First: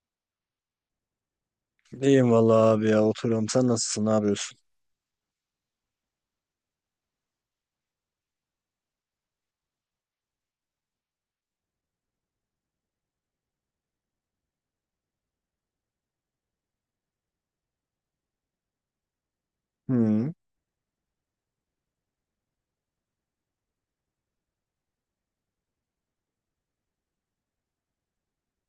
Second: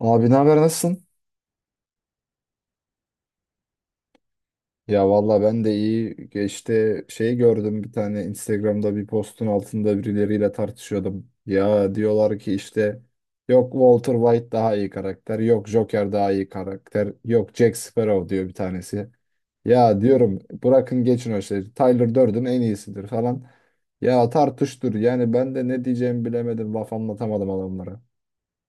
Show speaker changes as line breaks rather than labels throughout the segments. Abi ne haber, nasılsın?
İyiyim valla abi ya oturuyorum. Sen nasılsın? Ne yapıyorsun?
Ya valla ben de iyi. Geçti gördüm bir tane Instagram'da bir postun altında birileriyle tartışıyordum. Ya diyorlar ki işte yok Walter White daha iyi karakter, yok Joker daha iyi karakter, yok Jack Sparrow diyor bir tanesi. Ya
Hmm.
diyorum bırakın geçin o şeyi. Tyler Durden en iyisidir falan. Ya tartıştır yani, ben de ne diyeceğimi bilemedim, laf anlatamadım adamlara.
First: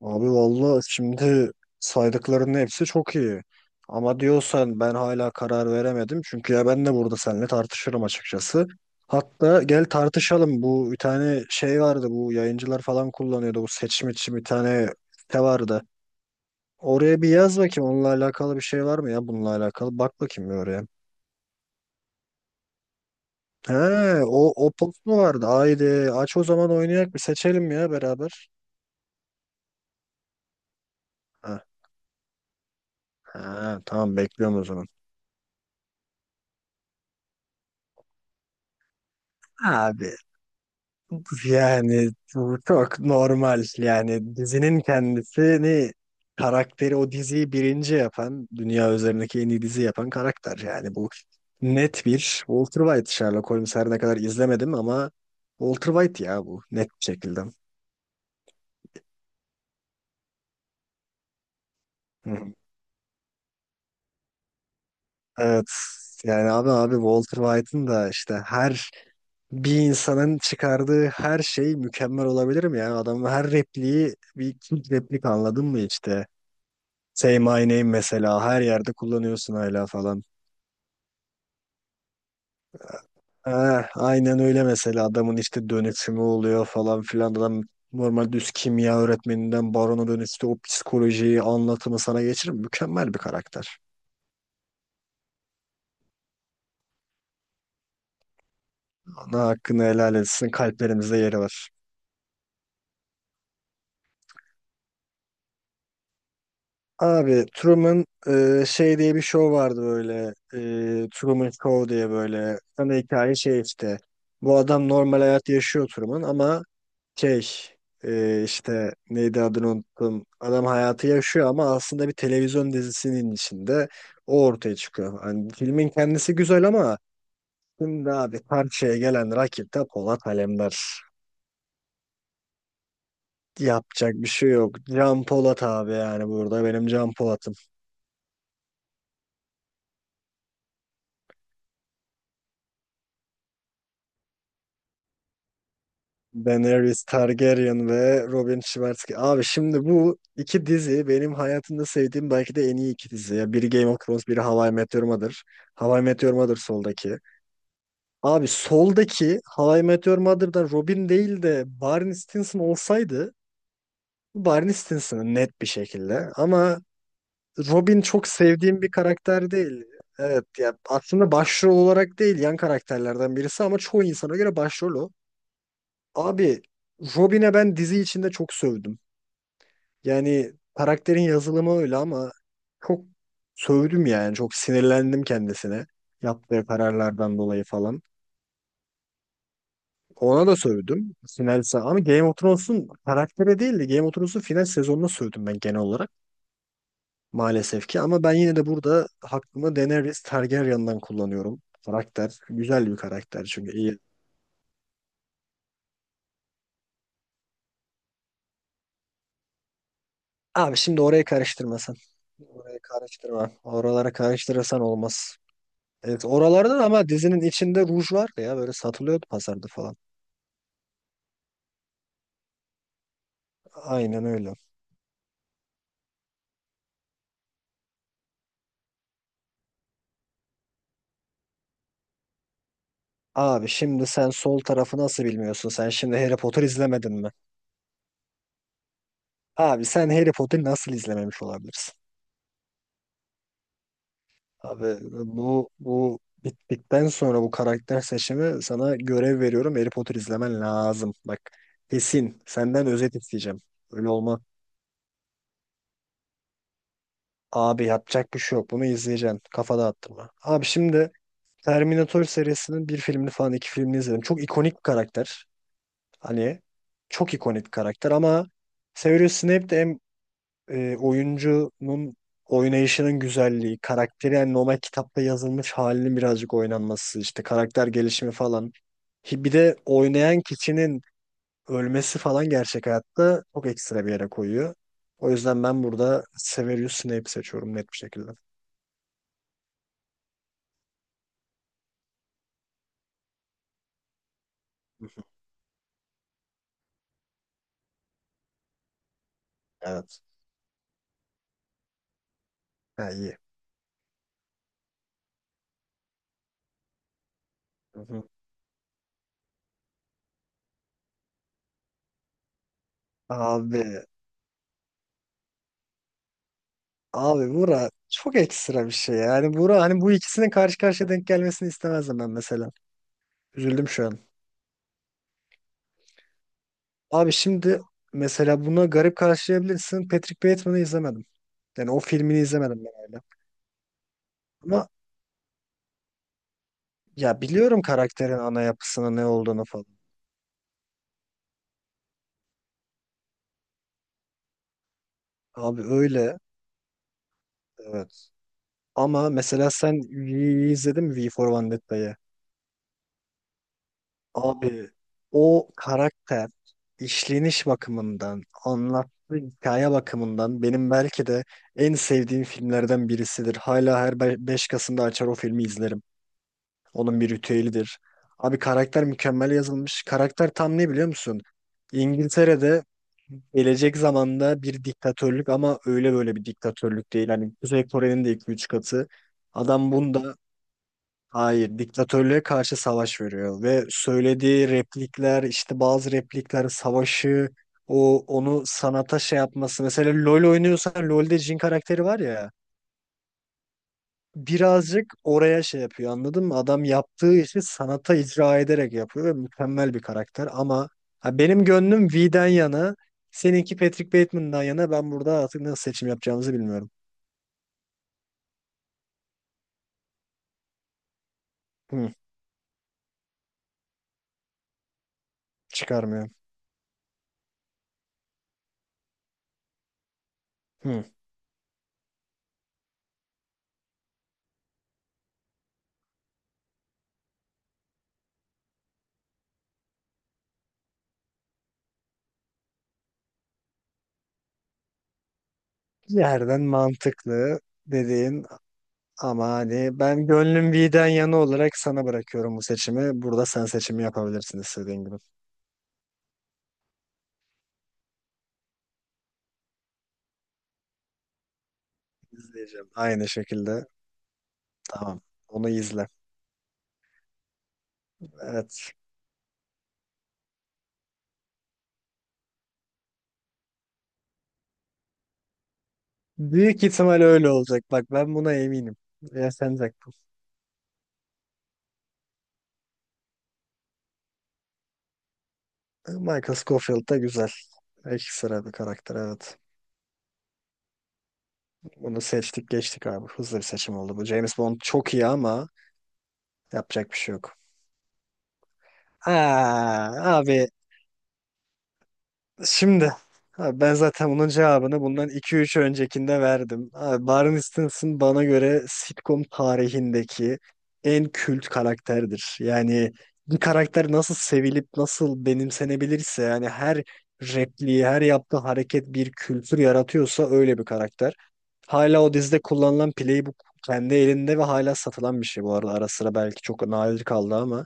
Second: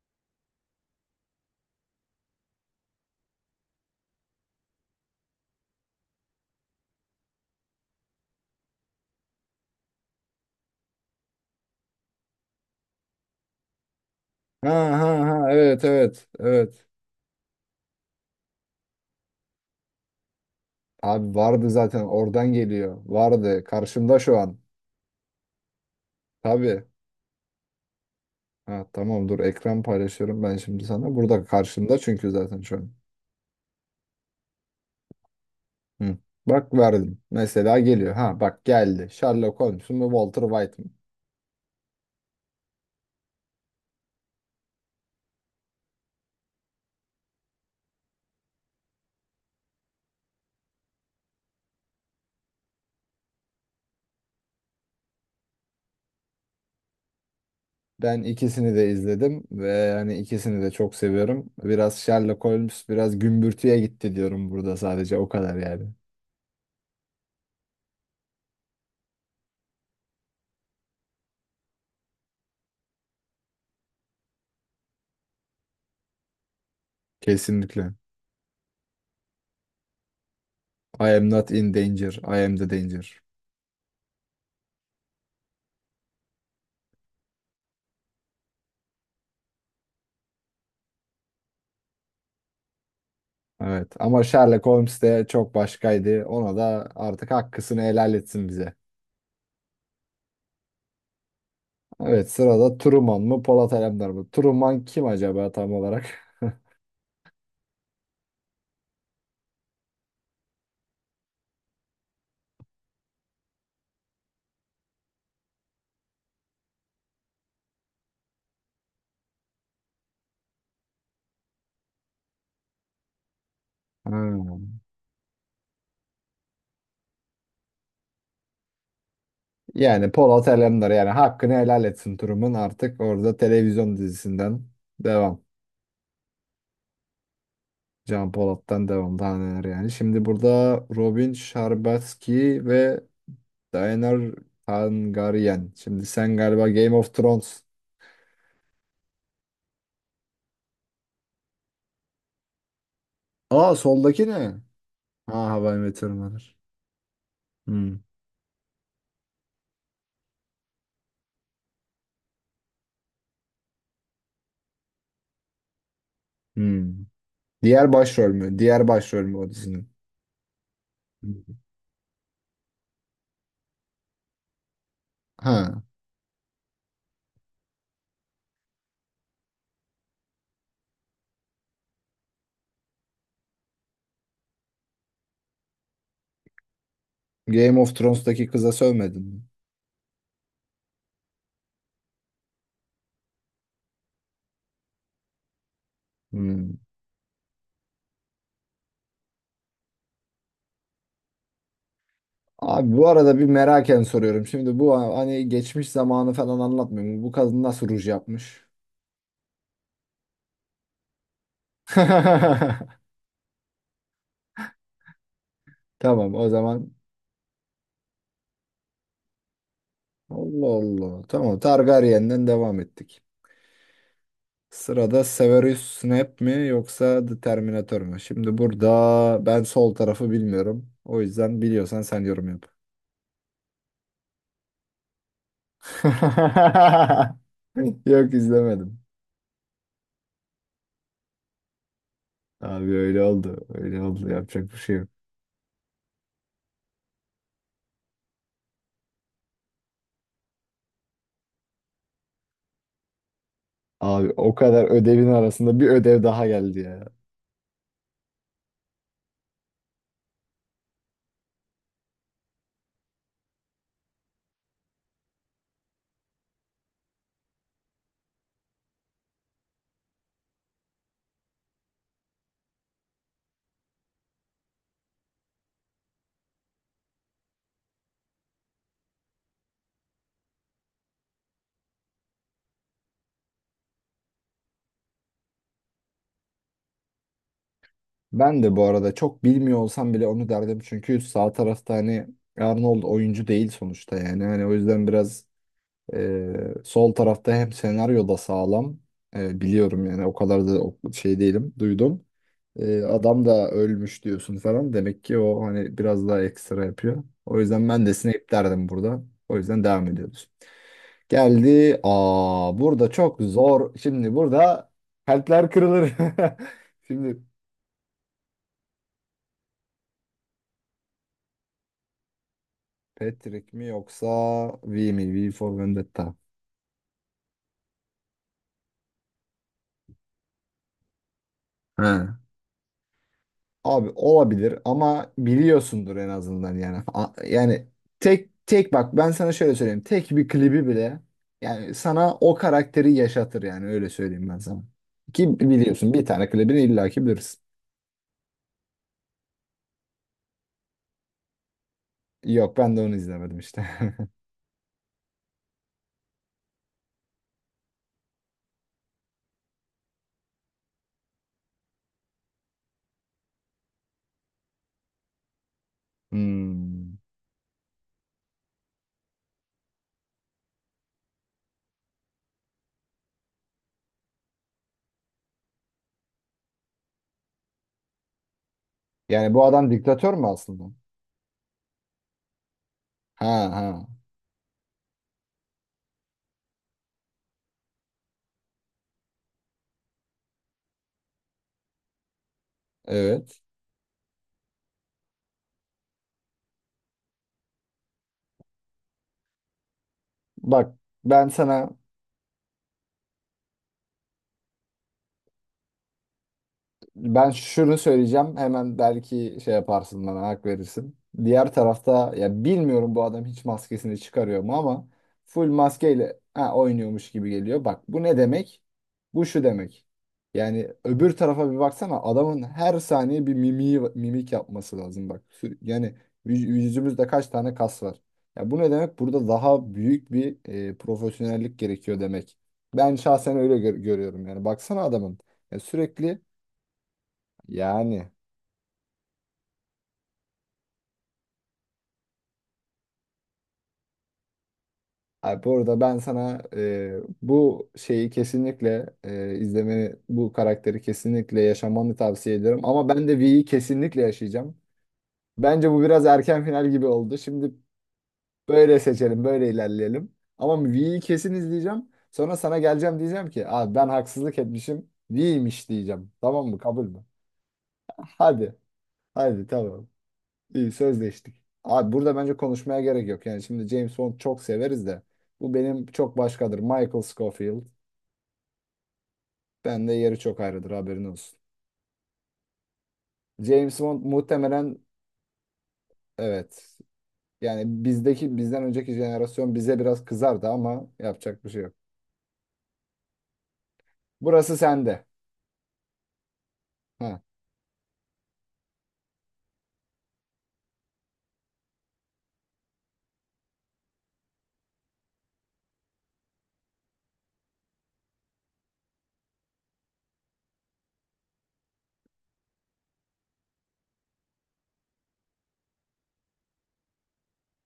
Abi valla şimdi saydıklarının hepsi çok iyi. Ama diyorsan ben hala karar veremedim. Çünkü ya ben de burada seninle tartışırım açıkçası. Hatta gel tartışalım. Bu bir tane şey vardı. Bu yayıncılar falan kullanıyordu. Bu seçim için bir
Ha
tane
ha
site
ha,
vardı.
evet evet evet.
Oraya bir yaz bakayım. Onunla alakalı bir şey var mı ya? Bununla alakalı. Bak bakayım bir oraya.
Abi vardı zaten, oradan geliyor. Vardı.
He,
Karşımda şu
o,
an.
o post mu vardı? Haydi aç o zaman
Tabii.
oynayak bir seçelim ya beraber.
Ha, tamam, dur ekran paylaşıyorum ben şimdi sana. Burada
Heh.
karşımda çünkü zaten şu an.
Ha, tamam bekliyorum o zaman.
Hı. Bak, verdim. Mesela geliyor. Ha bak, geldi. Sherlock Holmes mu
Abi
Walter White mı?
yani bu çok normal. Yani dizinin kendisini karakteri o diziyi birinci yapan dünya üzerindeki en iyi dizi yapan karakter. Yani bu net bir Walter White. Sherlock Holmes her ne kadar izlemedim ama Walter White ya bu net bir şekilde.
Ben ikisini de izledim ve yani ikisini de çok seviyorum. Biraz Sherlock
Hı.
Holmes biraz gümbürtüye gitti diyorum burada, sadece o kadar
Evet
yani.
yani abi Walter White'ın da işte her bir insanın çıkardığı her şey mükemmel olabilir mi? Yani adamın her repliği bir ilk replik anladın mı işte? Say my name
Kesinlikle.
mesela her yerde kullanıyorsun hala falan.
I am not in danger. I am the danger.
Ha, aynen öyle mesela adamın işte dönüşümü oluyor falan filan adam normal düz kimya öğretmeninden barona dönüştü o psikolojiyi anlatımı sana geçirir mükemmel bir karakter.
Evet ama Sherlock Holmes de çok başkaydı. Ona da artık hakkısını helal etsin bize.
Ona hakkını helal etsin kalplerimizde yeri var.
Evet, sırada Truman mı Polat Alemdar mı? Truman kim acaba tam olarak?
Abi Truman şey diye bir show vardı böyle Truman Show diye böyle ana hikaye şey işte bu adam normal hayat yaşıyor Truman ama şey işte neydi adını unuttum adam hayatı yaşıyor ama aslında bir televizyon dizisinin içinde o ortaya
Hmm.
çıkıyor. Hani filmin kendisi güzel ama şimdi abi karşıya gelen rakip de
Yani
Polat
Polat
Alemdar
Alemdar, yani hakkını helal etsin Truman, artık orada televizyon
yapacak bir şey
dizisinden
yok. Can
devam.
Polat abi yani burada benim Can Polat'ım.
Can Polat'tan devam, daha neler yani. Şimdi burada Robin Sharbatsky ve Daener Hangarian. Şimdi sen galiba Game
Daenerys
of Thrones.
Targaryen ve Robin Schwarzkopf. Abi şimdi bu iki dizi benim hayatımda sevdiğim belki de en iyi iki dizi. Ya biri
Aa,
Game of
soldaki
Thrones,
ne?
biri How I Met Your Mother.
Ha, How I
How I
Met Your
Met Your Mother
Mother.
soldaki.
Hmm.
Abi soldaki How I Met Your Mother'da Robin değil de Barney Stinson olsaydı bu Barney Stinson'ın net bir şekilde. Ama
Hmm. Diğer
Robin çok
başrol mü?
sevdiğim
Diğer
bir
başrol mü o
karakter değil.
dizinin?
Evet ya aslında
Hmm.
başrol olarak değil yan karakterlerden birisi ama çoğu insana göre başrol o.
Ha.
Abi Robin'e ben dizi içinde çok sövdüm. Yani karakterin yazılımı öyle ama çok sövdüm yani. Çok sinirlendim kendisine. Yaptığı kararlardan dolayı
Game of
falan.
Thrones'taki kıza sövmedin mi?
Ona da sövdüm. Ama Game of Thrones'un karaktere değil de Game of Thrones'un final sezonuna sövdüm ben genel olarak.
Hmm.
Maalesef ki ama ben yine de burada hakkımı Daenerys Targaryen'dan kullanıyorum. Karakter güzel bir
Abi bu arada bir
karakter çünkü iyi.
meraken soruyorum. Şimdi bu, hani geçmiş zamanı falan anlatmıyorum. Bu kadın nasıl ruj yapmış?
Abi şimdi oraya karıştırmasan. Oraya karıştırma. Oralara karıştırırsan olmaz. Evet,
Tamam o
oralardan
zaman.
ama dizinin içinde ruj var ya böyle satılıyordu pazarda falan.
Allah Allah. Tamam, Targaryen'den devam ettik.
Aynen öyle.
Sırada Severus Snape mi yoksa The Terminator mu? Şimdi burada ben sol tarafı bilmiyorum. O yüzden biliyorsan sen yorum yap.
Abi şimdi sen sol tarafı nasıl bilmiyorsun? Sen şimdi Harry Potter izlemedin mi?
Yok, izlemedim.
Abi sen Harry Potter'ı nasıl izlememiş olabilirsin?
Abi öyle oldu. Öyle oldu. Yapacak bir
Abi
şey yok.
bu bittikten sonra bu karakter seçimi sana görev veriyorum. Harry Potter izlemen lazım. Bak kesin senden özet isteyeceğim. Öyle
Abi
olma.
o kadar ödevin arasında bir ödev daha geldi ya.
Abi yapacak bir şey yok. Bunu izleyeceksin. Kafada attırma. Abi şimdi Terminator serisinin bir filmini falan iki filmini izledim. Çok ikonik bir karakter. Hani çok ikonik bir karakter ama Severus Snape de hem oyuncunun oynayışının güzelliği, karakteri yani normal kitapta yazılmış halinin birazcık oynanması, işte karakter gelişimi falan. Bir de oynayan kişinin ölmesi falan gerçek hayatta çok ekstra bir yere koyuyor. O yüzden ben burada Severus Snape seçiyorum net bir şekilde.
Ben de bu arada çok bilmiyor olsam bile onu derdim. Çünkü sağ tarafta hani Arnold oyuncu değil sonuçta yani. Hani o yüzden biraz sol tarafta hem senaryo da sağlam. Biliyorum
Evet.
yani, o kadar da şey değilim. Duydum.
Ha, iyi.
Adam da ölmüş diyorsun falan. Demek ki o hani biraz daha ekstra yapıyor. O yüzden
Hı
ben de
hı.
Snape derdim burada. O yüzden devam ediyoruz. Geldi. Aa, burada çok
Abi
zor. Şimdi burada kalpler kırılır. Şimdi
Abi Burak çok ekstra bir şey. Yani Burak hani bu ikisinin karşı karşıya denk gelmesini istemezdim ben mesela.
Patrick mi
Üzüldüm şu an.
yoksa V mi? V for Vendetta.
Abi şimdi mesela buna garip karşılayabilirsin. Patrick Bateman'ı izlemedim. Yani o
He.
filmini izlemedim ben öyle.
Abi olabilir
Ama
ama biliyorsundur en azından yani.
ya biliyorum
Yani
karakterin
tek
ana
tek
yapısının
bak,
ne
ben sana
olduğunu
şöyle
falan.
söyleyeyim. Tek bir klibi bile yani sana o karakteri yaşatır yani, öyle söyleyeyim ben sana. Ki
Abi
biliyorsun, bir
öyle.
tane klibini illaki bilirsin.
Evet. Ama mesela sen V'yi izledin mi? V for Vendetta'yı.
Yok, ben de onu izlemedim işte.
Abi o karakter işleniş bakımından, anlattığı hikaye bakımından benim belki de en sevdiğim filmlerden birisidir. Hala her 5 Kasım'da açar o filmi izlerim.
Hmm.
Onun bir ritüelidir. Abi karakter mükemmel yazılmış. Karakter tam ne biliyor musun? İngiltere'de gelecek zamanda bir diktatörlük ama öyle böyle bir diktatörlük değil. Hani Kuzey Kore'nin de 2-3 katı.
Yani bu adam
Adam
diktatör
bunda
mü aslında?
hayır, diktatörlüğe karşı savaş
Ha
veriyor ve
ha.
söylediği replikler, işte bazı replikler savaşı, onu sanata şey yapması. Mesela LoL oynuyorsan LoL'de Jhin karakteri var ya,
Evet.
birazcık oraya şey yapıyor anladın mı? Adam yaptığı işi sanata icra ederek yapıyor ve mükemmel bir karakter ama
Bak
ha,
ben
benim
sana
gönlüm V'den yana, seninki Patrick Bateman'dan yana ben burada artık nasıl seçim yapacağımızı bilmiyorum.
Ben şunu söyleyeceğim. Hemen belki şey yaparsın, bana hak verirsin. Diğer
Hı,
tarafta ya, bilmiyorum, bu adam hiç maskesini çıkarıyor mu, ama full
çıkarmıyorum.
maskeyle ha, oynuyormuş gibi geliyor. Bak bu ne demek? Bu şu demek. Yani
Hı.
öbür tarafa bir baksana, adamın her saniye bir mimiği, mimik yapması lazım bak. Yani yüzümüzde kaç tane kas var? Ya bu ne demek? Burada daha büyük bir profesyonellik gerekiyor demek. Ben şahsen öyle görüyorum yani. Baksana adamın. Ya sürekli
Yerden mantıklı
yani,
dediğin. Ama hani ben gönlüm V'den yana olarak sana bırakıyorum bu seçimi. Burada sen seçimi yapabilirsin istediğin gibi.
abi bu arada ben sana bu şeyi kesinlikle izlemeni, bu karakteri kesinlikle yaşamanı tavsiye ederim.
İzleyeceğim.
Ama ben
Aynı
de V'yi
şekilde.
kesinlikle yaşayacağım.
Tamam. Onu
Bence bu
izle.
biraz erken final gibi oldu. Şimdi
Evet.
böyle seçelim, böyle ilerleyelim. Ama V'yi kesin izleyeceğim. Sonra sana geleceğim, diyeceğim ki abi ben haksızlık etmişim. V'ymiş diyeceğim. Tamam mı?
Büyük
Kabul
ihtimal
mü?
öyle olacak. Bak ben buna
Hadi.
eminim.
Hadi
Yaşanacak
tamam.
bu.
İyi, sözleştik. Abi burada bence konuşmaya gerek yok. Yani şimdi James Bond çok severiz de bu benim çok
Michael
başkadır.
Scofield da
Michael
güzel.
Scofield.
Ekstra bir karakter evet.
Ben de yeri çok ayrıdır, haberin olsun.
Bunu seçtik geçtik abi. Hızlı bir seçim
James
oldu
Bond
bu. James Bond
muhtemelen
çok iyi ama
evet.
yapacak bir şey yok.
Yani bizdeki, bizden önceki jenerasyon bize biraz
Aa,
kızardı
abi
ama yapacak bir şey yok.
şimdi abi ben zaten bunun
Burası
cevabını
sende.
bundan 2-3 öncekinde verdim. Abi
Ha.
Barney Stinson bana göre sitcom tarihindeki en kült karakterdir. Yani bir karakter nasıl sevilip nasıl benimsenebilirse yani her repliği, her yaptığı hareket bir kültür yaratıyorsa öyle bir karakter. Hala o dizide kullanılan playbook kendi elinde ve hala satılan bir şey bu arada. Ara sıra belki çok nadir kaldı ama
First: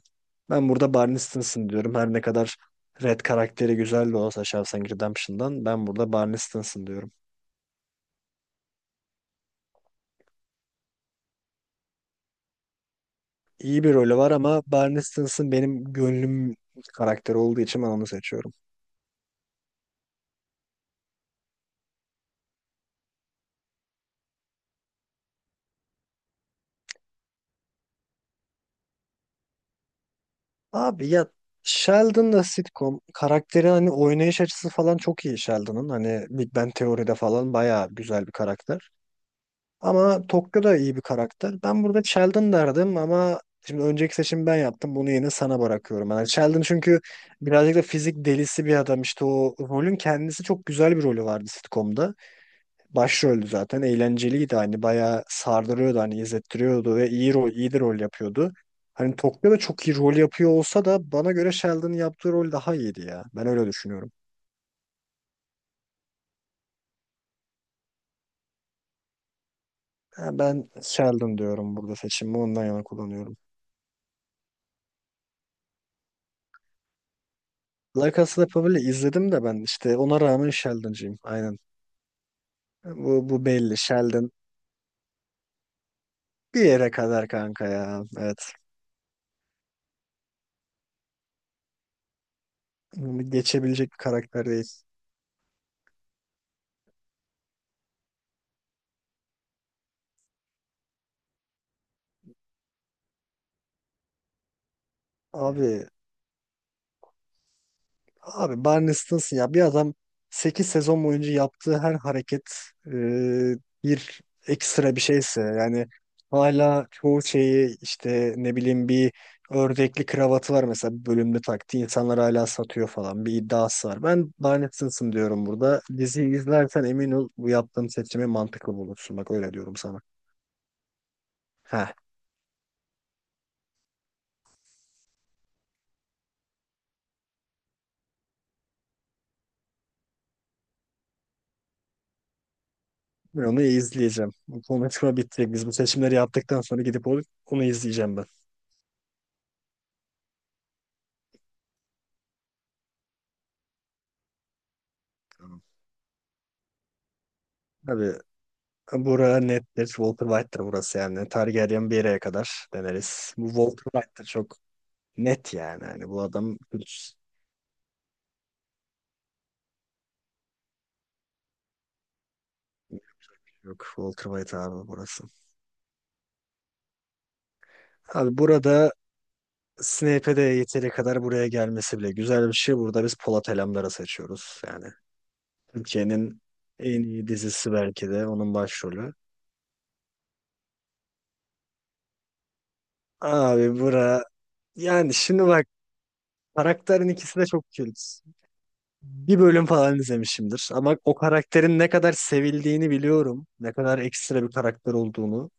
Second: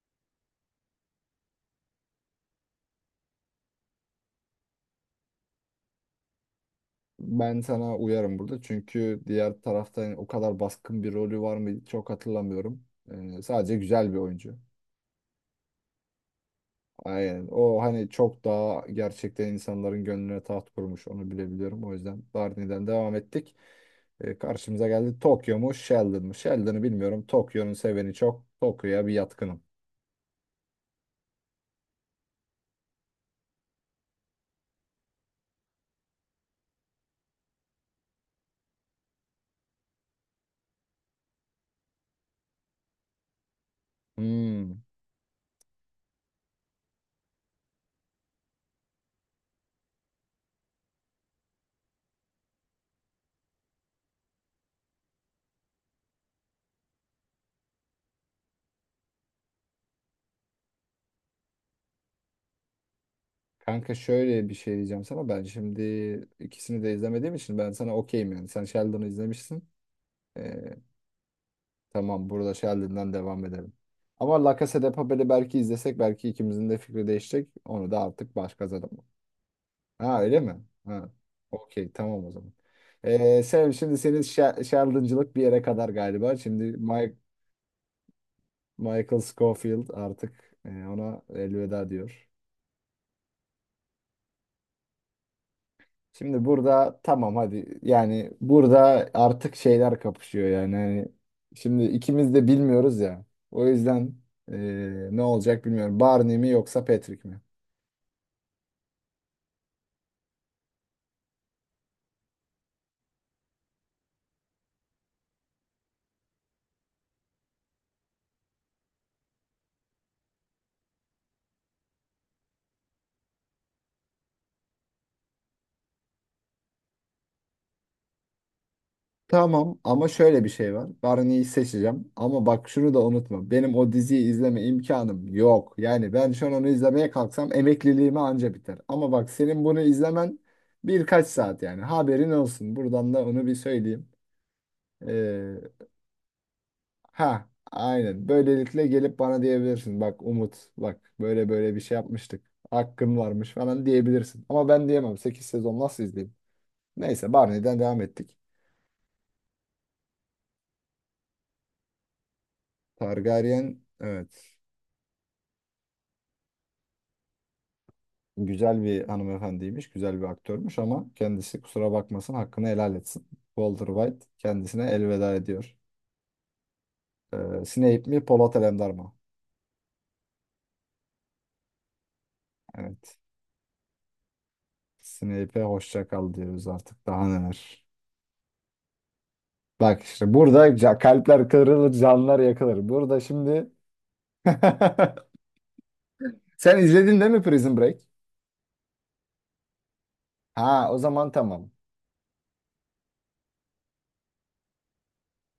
ben burada Barney Stinson diyorum. Her ne kadar Red karakteri güzel de olsa Shawshank Redemption'dan ben burada Barney Stinson diyorum.
Ben sana uyarım burada, çünkü diğer tarafta yani o kadar baskın bir rolü var mı çok hatırlamıyorum. Sadece
İyi bir
güzel bir
rolü var
oyuncu.
ama Barney Stinson benim gönlüm karakteri
Aynen.
olduğu
O
için ben onu
hani çok
seçiyorum.
daha gerçekten insanların gönlüne taht kurmuş. Onu bilebiliyorum. O yüzden Barney'den devam ettik. Karşımıza geldi, Tokyo mu Sheldon mu? Sheldon'ı bilmiyorum. Tokyo'nun seveni çok. Tokyo'ya bir yatkınım.
Abi ya Sheldon da sitcom karakteri hani oynayış açısı falan çok iyi Sheldon'ın. Hani Big Bang Teori'de falan bayağı güzel bir karakter. Ama Tokyo da iyi bir karakter. Ben burada Sheldon derdim ama şimdi önceki seçimi ben
Hmm.
yaptım. Bunu yine sana bırakıyorum. Yani Sheldon çünkü birazcık da fizik delisi bir adam. İşte o rolün kendisi çok güzel bir rolü vardı sitcom'da. Başroldü zaten. Eğlenceliydi hani bayağı sardırıyordu hani izlettiriyordu ve iyi rol, iyi de rol yapıyordu. Hani Tokyo'da çok iyi rol yapıyor olsa da bana göre Sheldon'ın yaptığı rol daha iyiydi ya. Ben öyle
Kanka
düşünüyorum.
şöyle bir şey diyeceğim sana. Ben şimdi ikisini de izlemediğim için ben sana okeyim yani. Sen Sheldon'ı izlemişsin.
Ha, ben
Ee,
Sheldon diyorum burada
tamam,
seçimi.
burada
Ondan yana
Sheldon'dan
kullanıyorum.
devam edelim. Ama La Casa de Papel'i belki izlesek belki ikimizin de fikri değişecek. Onu da
La
artık
Casa de
başka
Papel'i
zaman.
izledim de ben işte
Ha
ona
öyle
rağmen
mi? Ha.
Sheldon'cıyım. Aynen.
Okey, tamam o zaman.
Bu, bu
Sam,
belli.
şimdi senin
Sheldon
şarlıncılık bir yere kadar galiba. Şimdi
bir yere
Mike,
kadar kanka ya. Evet.
Michael Scofield artık ona elveda diyor.
Bunu geçebilecek bir karakter değil. Evet.
Şimdi burada tamam hadi, yani burada artık şeyler kapışıyor yani. Hani şimdi ikimiz de bilmiyoruz ya. O yüzden e, ne olacak
Abi
bilmiyorum. Barney mi yoksa Patrick mi?
Abi Barney Stinson ya bir adam 8 sezon boyunca yaptığı her hareket e, bir ekstra bir şeyse yani hala çoğu şeyi işte ne bileyim bir ördekli kravatı var mesela bir bölümde taktı insanlar hala satıyor falan bir iddiası var. Ben Barney Stinson diyorum burada. Diziyi izlersen emin ol bu yaptığım seçimi mantıklı bulursun. Bak öyle diyorum
Tamam
sana.
ama şöyle bir şey var. Barney'i
Heh.
seçeceğim. Ama bak şunu da unutma. Benim o diziyi izleme imkanım yok. Yani ben şu an onu izlemeye kalksam emekliliğime anca biter. Ama bak, senin bunu izlemen birkaç saat yani. Haberin olsun. Buradan da
Ben
onu bir
onu
söyleyeyim.
izleyeceğim. Bu konuşma bitti.
Ee,
Biz bu seçimleri yaptıktan sonra gidip onu
ha
onu izleyeceğim ben.
aynen. Böylelikle gelip bana diyebilirsin. Bak Umut, bak böyle böyle bir şey yapmıştık. Hakkın varmış falan diyebilirsin. Ama ben diyemem. 8
Tamam.
sezon nasıl izleyeyim? Neyse, Barney'den devam
Hadi
ettik.
bura nettir. Walter White'tir burası yani. Targaryen bir yere kadar deneriz. Bu
Targaryen,
Walter White'tir çok
evet.
net yani. Hani bu adam hiç
Güzel bir hanımefendiymiş, güzel bir aktörmüş ama kendisi kusura bakmasın, hakkını helal etsin.
yok.
Walter White
Walter White
kendisine
abi burası.
elveda ediyor. Snape mi
Abi
Polat Alemdar
burada
mı?
Snape'e de yeteri kadar buraya gelmesi bile güzel bir şey. Burada biz
Evet.
Polat Alemdar'ı seçiyoruz. Yani
Snape'e hoşça kal
Türkiye'nin
diyoruz
en
artık,
iyi
daha
dizisi
neler.
belki de onun başrolü.
Bak işte burada kalpler kırılır, canlar yakılır. Burada şimdi...
Abi bura yani şimdi bak
Sen
karakterin
izledin değil
ikisi
mi
de çok
Prison
kült.
Break?
Bir bölüm falan izlemişimdir.
Ha, o
Ama o
zaman tamam.
karakterin ne kadar sevildiğini biliyorum. Ne kadar ekstra bir karakter olduğunu.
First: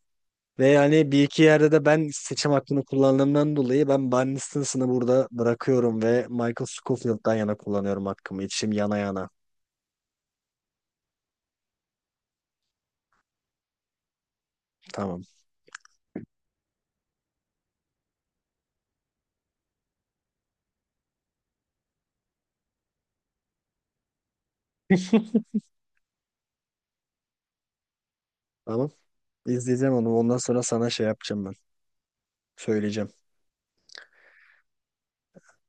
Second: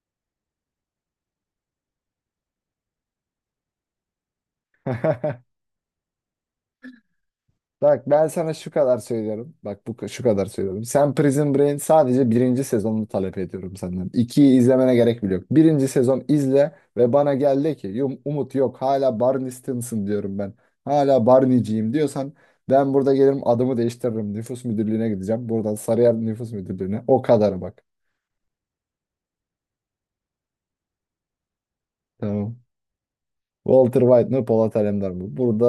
Ve yani bir iki yerde de ben seçim hakkını kullandığımdan dolayı ben Barney Stinson'ı burada bırakıyorum ve Michael Scofield'dan yana kullanıyorum
Bak ben
hakkımı.
sana şu
İçim yana
kadar
yana.
söylüyorum. Bak bu şu kadar söylüyorum. Sen Prison Break'in sadece birinci sezonunu talep ediyorum senden. İkiyi izlemene gerek
Tamam.
bile yok. Birinci sezon izle ve bana gel de ki Umut yok, hala Barney Stinson diyorum ben. Hala Barney'ciyim" diyorsan ben burada gelirim, adımı değiştiririm. Nüfus müdürlüğüne gideceğim. Buradan Sarıyer Nüfus Müdürlüğüne. O kadar bak.
Tamam. İzleyeceğim onu. Ondan sonra sana şey yapacağım ben.
Tamam.
Söyleyeceğim.
Walter White mi Polat Alemdar mı? Burada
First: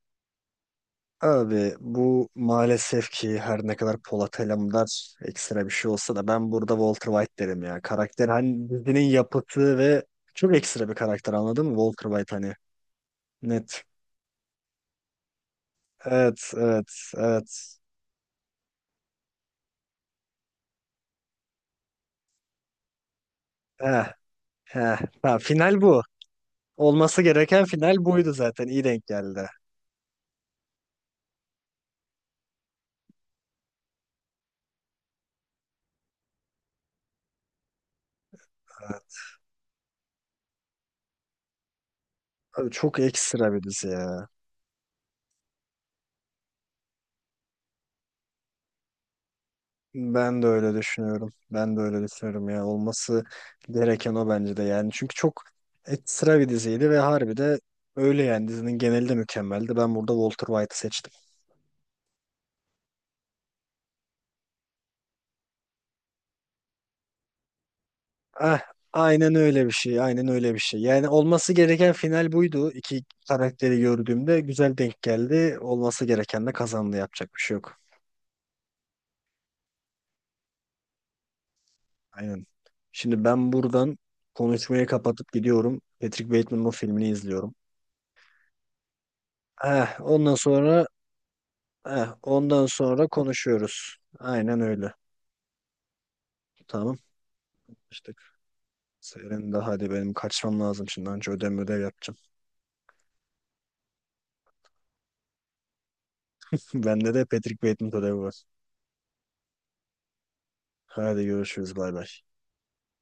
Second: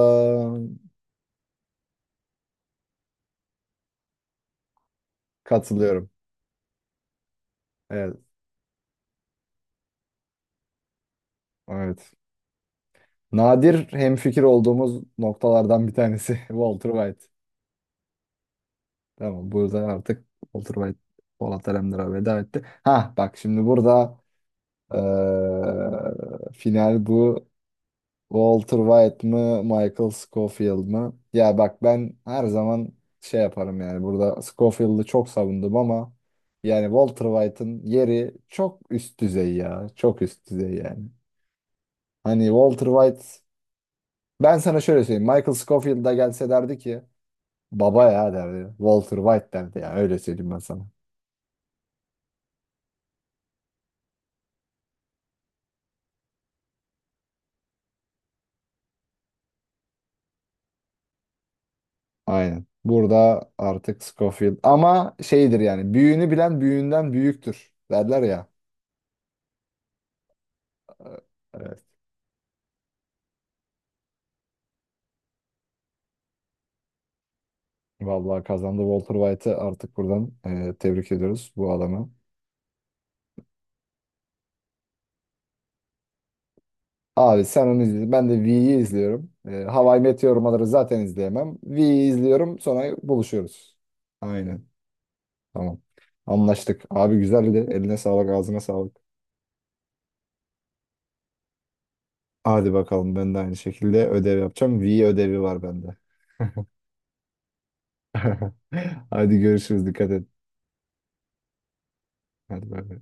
Abi bu maalesef ki her ne kadar Polat Alemdar ekstra bir şey
katılıyorum.
olsa da ben burada Walter White derim ya.
Evet.
Karakter hani dizinin yapıtı ve çok ekstra bir karakter anladın mı? Walter
Evet.
White hani net.
Nadir hemfikir olduğumuz noktalardan bir tanesi
Evet
Walter
evet
White.
evet.
Tamam, burada artık Walter White Polat Alemdar'a veda etti. Ha bak şimdi
Heh,
burada
heh. Ha, final bu.
final
Olması
bu.
gereken final buydu zaten.
Walter
İyi denk
White
geldi.
mı Michael Scofield mı? Ya bak, ben her zaman şey yaparım yani, burada Scofield'ı çok savundum ama yani Walter White'ın yeri çok üst düzey ya. Çok üst düzey yani. Hani
Abi
Walter
çok
White,
ekstra bir dizi ya.
ben sana şöyle söyleyeyim. Michael Scofield da gelse derdi ki, baba ya derdi. Walter White derdi ya. Öyle
Ben de
söyleyeyim ben
öyle
sana.
düşünüyorum. Ben de öyle düşünüyorum ya. Olması gereken o bence de yani. Çünkü çok ekstra bir diziydi ve harbi de öyle yani. Dizinin geneli de mükemmeldi. Ben burada Walter White'ı seçtim.
Aynen. Burada artık Scofield. Ama şeydir yani. Büyüğünü bilen büyüğünden büyüktür. Derler ya.
Ah, aynen öyle bir şey. Aynen öyle bir şey. Yani olması
Evet.
gereken final buydu. İki karakteri gördüğümde güzel denk geldi. Olması gereken de kazandı. Yapacak bir şey yok.
Vallahi kazandı. Walter White'ı artık buradan tebrik ediyoruz bu adamı.
Aynen. Şimdi ben buradan konuşmayı kapatıp gidiyorum. Patrick Bateman'ın o filmini
Abi
izliyorum.
sen onu izle. Ben de V'yi izliyorum. E,
Eh,
How I Met
ondan
Your Mother'ı
sonra
zaten izleyemem.
Eh,
V'yi izliyorum.
ondan
Sonra
sonra
buluşuyoruz.
konuşuyoruz. Aynen
Aynen.
öyle.
Tamam. Anlaştık.
Tamam.
Abi güzeldi. Eline
İşte
sağlık, ağzına sağlık.
senin de hadi benim kaçmam lazım şimdi. Önce ödev ödev yapacağım.
Hadi bakalım, ben de aynı şekilde ödev yapacağım. V ödevi var bende.
Bende de Patrick Bateman ödevi var.
Hadi görüşürüz. Dikkat et.
Hadi görüşürüz. Bay bay.
Hadi bay bay.